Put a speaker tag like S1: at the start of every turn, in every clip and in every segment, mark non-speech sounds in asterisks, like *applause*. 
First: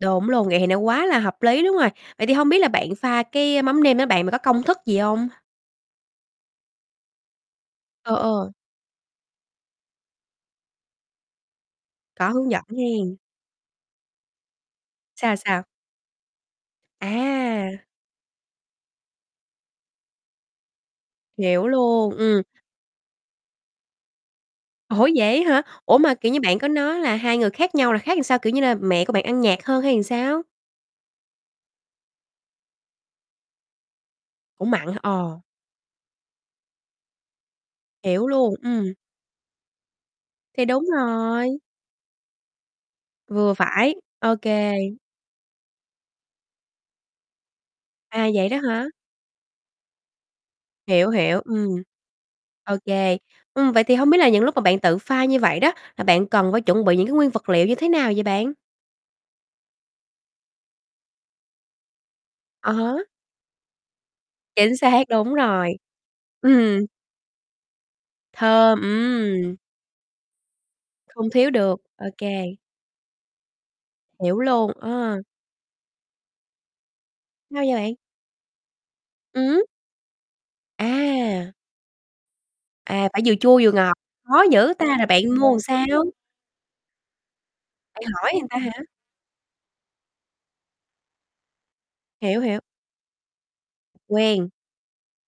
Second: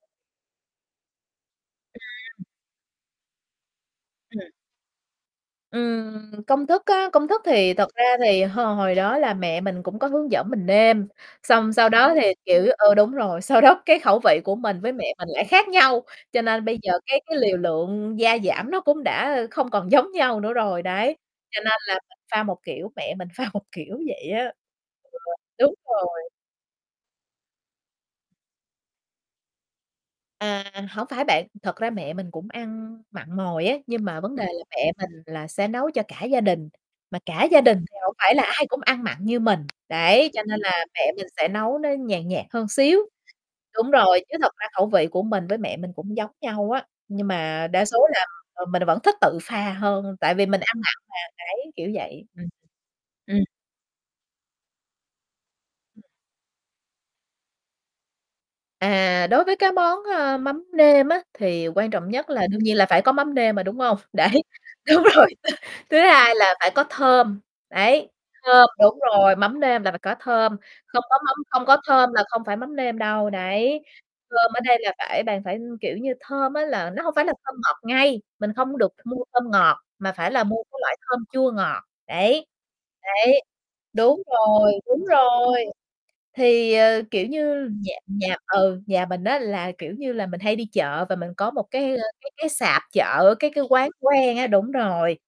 S1: Đúng luôn, vậy thì nó quá là hợp lý luôn rồi. Vậy thì
S2: Ừm.
S1: hông biết là bạn pha cái mắm nêm á bạn, mà có
S2: Ừm.
S1: công thức gì hông?
S2: Ừm, công thức á, công thức thì thật ra
S1: Ờ,
S2: thì
S1: ờ.
S2: h hồi đó là mẹ mình cũng có hướng dẫn mình nêm. Xong, sau đó
S1: Có
S2: thì,
S1: hướng dẫn
S2: kiểu ừ, đúng
S1: nghen.
S2: rồi, sau đó cái khẩu vị của mình với mẹ mình
S1: Sao,
S2: lại
S1: sao?
S2: khác nhau. Cho nên bây giờ, cái cái liều
S1: À!
S2: lượng gia giảm nó cũng đã không còn giống nhau nữa rồi, đấy. Cho
S1: Hiểu
S2: nên là
S1: luôn,
S2: pha
S1: ừm.
S2: một kiểu, mẹ mình pha một kiểu, vậy á.
S1: Ủa,
S2: Ừ,
S1: vậy á hả?
S2: đúng
S1: Ủa mà,
S2: rồi.
S1: kiểu như, bạn có nói là hai người khác nhau là khác sao, kiểu như, là mẹ của bạn ăn nhạt hơn hay là sao?
S2: À, hổng phải bạn, thật ra mẹ mình cũng ăn mặn mòi á. Nhưng mà vấn đề là
S1: Cũng mặn
S2: mẹ
S1: hả?
S2: mình
S1: Ờ.
S2: là sẽ nấu cho cả gia đình, mà cả gia đình thì hổng
S1: Hiểu
S2: phải là
S1: luôn,
S2: ai cũng
S1: ừm.
S2: ăn mặn như mình, đấy, cho nên
S1: Thì
S2: là
S1: đúng
S2: mẹ mình sẽ
S1: rồi.
S2: nấu nó nhàn nhạt hơn xíu.
S1: Vừa
S2: Đúng
S1: phải,
S2: rồi,
S1: ô
S2: chứ thật ra khẩu
S1: kê.
S2: vị của mình với mẹ mình cũng giống nhau á. Nhưng mà đa số là,
S1: À, vậy đó
S2: ờ, mình
S1: hả?
S2: vẫn thích tự pha hơn, tại vì mình ăn mặn
S1: Hiểu, hiểu,
S2: mà, đấy,
S1: ừm.
S2: kiểu vậy. Ừm,
S1: Ô kê,
S2: ừm.
S1: ừm, vậy thì hông biết là những lúc mà bạn tự pha như vậy đó, là bạn cần phải chuẩn bị những cái nguyên vật liệu như thế nào vậy bạn?
S2: À, đối với cái món, ơ, mắm nêm á, thì quan trọng nhất là đương
S1: Ờ
S2: nhiên là phải
S1: há.
S2: có mắm nêm mà, đúng hông? Đấy,
S1: Chính
S2: đúng
S1: xác,
S2: rồi,
S1: đúng
S2: *laughs*
S1: rồi.
S2: thứ hai là phải có
S1: Ừm.
S2: thơm, đấy, thơm
S1: Thơm,
S2: đúng rồi,
S1: ừm.
S2: mắm nêm là phải có thơm, không có
S1: Không
S2: mắm
S1: thiếu
S2: không có
S1: được, ô
S2: thơm là không
S1: kê.
S2: phải mắm nêm đâu, đấy.
S1: Hiểu
S2: Thơm ở
S1: luôn,
S2: đây là
S1: ờ.
S2: phải bạn phải kiểu như, thơm á là nó hổng phải là thơm
S1: Sao vậy
S2: ngọt
S1: bạn?
S2: ngây, mình không có được mua thơm
S1: Ừm.
S2: ngọt, mà phải là mua cái loại thơm chua
S1: À.
S2: ngọt. Đấy,
S1: À, phải vừa
S2: đấy,
S1: chua vừa ngọt,
S2: đúng
S1: khó
S2: rồi,
S1: dữ ta,
S2: đúng
S1: là bạn mua làm
S2: rồi.
S1: sao?
S2: Thì, ờ, kiểu như, nhà
S1: Bạn hỏi
S2: nhà
S1: người ta
S2: ừ,
S1: hả?
S2: nhà mình á là, kiểu như là, mình hay đi chợ và mình có một cái, ơ, cái
S1: Hiểu,
S2: cái
S1: hiểu.
S2: sạp chợ, cái cái quán quen á,
S1: Quen.
S2: đúng rồi.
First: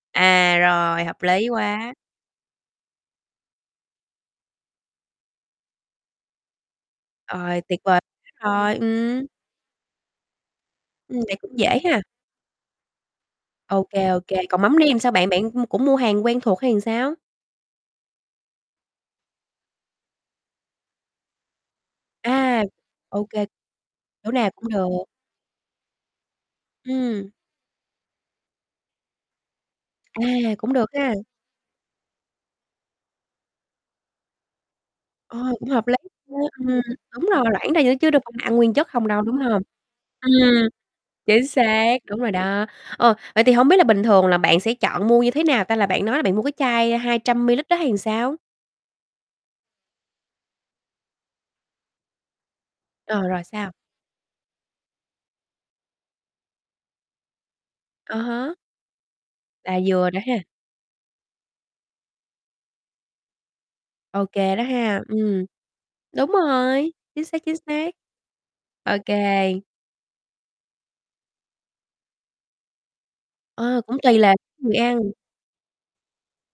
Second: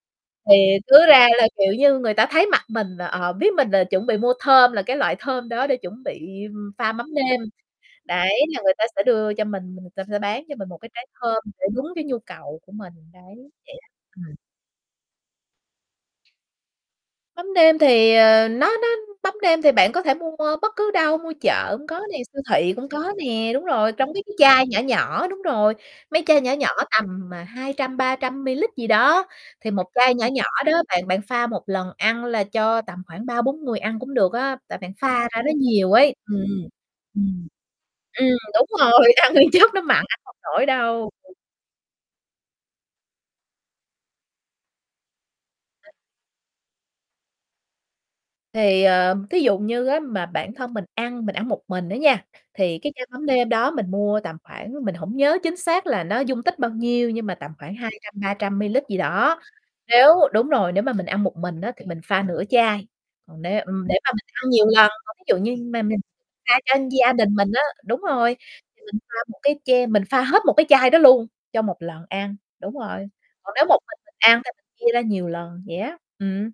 S2: Thì
S1: À, rồi,
S2: cứ
S1: hợp
S2: ra là,
S1: lý
S2: kiểu
S1: quá.
S2: như, người ta thấy mặt mình là, ờ, biết mình là chuẩn bị mua thơm, là cái loại thơm đó để chuẩn bị, ưm, pha mắm nêm.
S1: Rồi, tuyệt vời
S2: Đấy, là
S1: quá
S2: người
S1: rồi,
S2: ta sẽ
S1: ừm.
S2: đưa cho mình, người ta sẽ bán cho mình một cái trái
S1: Ừm, vậy
S2: thơm
S1: cũng
S2: để
S1: dễ
S2: đúng
S1: ha.
S2: cái nhu cầu của mình. Đấy, vậy
S1: Ô
S2: á,
S1: kê, ô
S2: ừm.
S1: kê, còn mắm nêm thì sao bạn? Bạn, ưm, cũng mua hàng quen thuộc hay sao?
S2: Mắm nêm thì, ờ, nó nó mắm nêm thì bạn có thể mua bất cứ đâu, mua chợ cũng có nè, siêu
S1: À,
S2: thị cũng có
S1: ô kê,
S2: nè. Đúng rồi, trong mấy
S1: chỗ
S2: cái
S1: nào
S2: chai
S1: cũng
S2: nhỏ
S1: được.
S2: nhỏ. Đúng rồi, mấy chai nhỏ nhỏ
S1: Ừm.
S2: tầm 200-300 mililít gì đó, thì một chai
S1: À,
S2: nhỏ nhỏ đó
S1: cũng được
S2: bạn
S1: ha.
S2: bạn pha một lần ăn là cho tầm khoảng 3-4 người ăn cũng được á. Tại bạn pha
S1: Ờ,
S2: ra nó
S1: cũng hợp
S2: nhiều
S1: lý
S2: ấy.
S1: nha.
S2: Ừm,
S1: Ừm, đúng rồi,
S2: ừm,
S1: loãng ra nữa chứ đâu
S2: ừm,
S1: phải là ăn
S2: đúng
S1: nguyên chất không
S2: rồi,
S1: đâu,
S2: ăn
S1: đúng
S2: nguyên
S1: hông?
S2: chất nó mặn ăn hông nổi
S1: Ừm,
S2: đâu.
S1: chính xác, đúng rồi đó. Ờ, vậy thì hổng biết là bình thường là bạn sẽ chọn mua như thế nào ta, là bạn nói là bạn mua cái chai 200 mililít đó hay sao?
S2: Thì, ờm, thí dụ như á mà bản thân mình ăn, mình ăn một mình á nha, thì cái chai mắm
S1: Ờ, rồi
S2: nêm đó
S1: sao?
S2: mình mua tầm khoảng mình hổng nhớ chính xác là nó dung tích bao nhiêu, nhưng mà tầm khoảng hai trăm
S1: Ờ
S2: ba
S1: há.
S2: trăm mililít gì đó.
S1: Là
S2: Nếu
S1: vừa rồi ha.
S2: đúng rồi, nếu mà mình ăn một mình á thì mình pha nửa chai. Còn nếu ừm, để mà mình
S1: Ô
S2: ăn
S1: kê, đó
S2: nhiều lần,
S1: ha,
S2: mà ví dụ
S1: ừm.
S2: như mà mình
S1: Đúng
S2: pha cho
S1: rồi,
S2: gia
S1: chính
S2: đình
S1: xác,
S2: mình
S1: chính
S2: á
S1: xác.
S2: đúng rồi, thì
S1: Ô
S2: mình pha một cái
S1: kê.
S2: che mình pha hết một cái chai đó luôn cho một lần ăn, đúng rồi. Còn nếu một
S1: Ờ, cũng
S2: mình mình
S1: tùy là
S2: ăn thì mình
S1: người
S2: chia ra
S1: ăn.
S2: nhiều lần vậy á, ừm.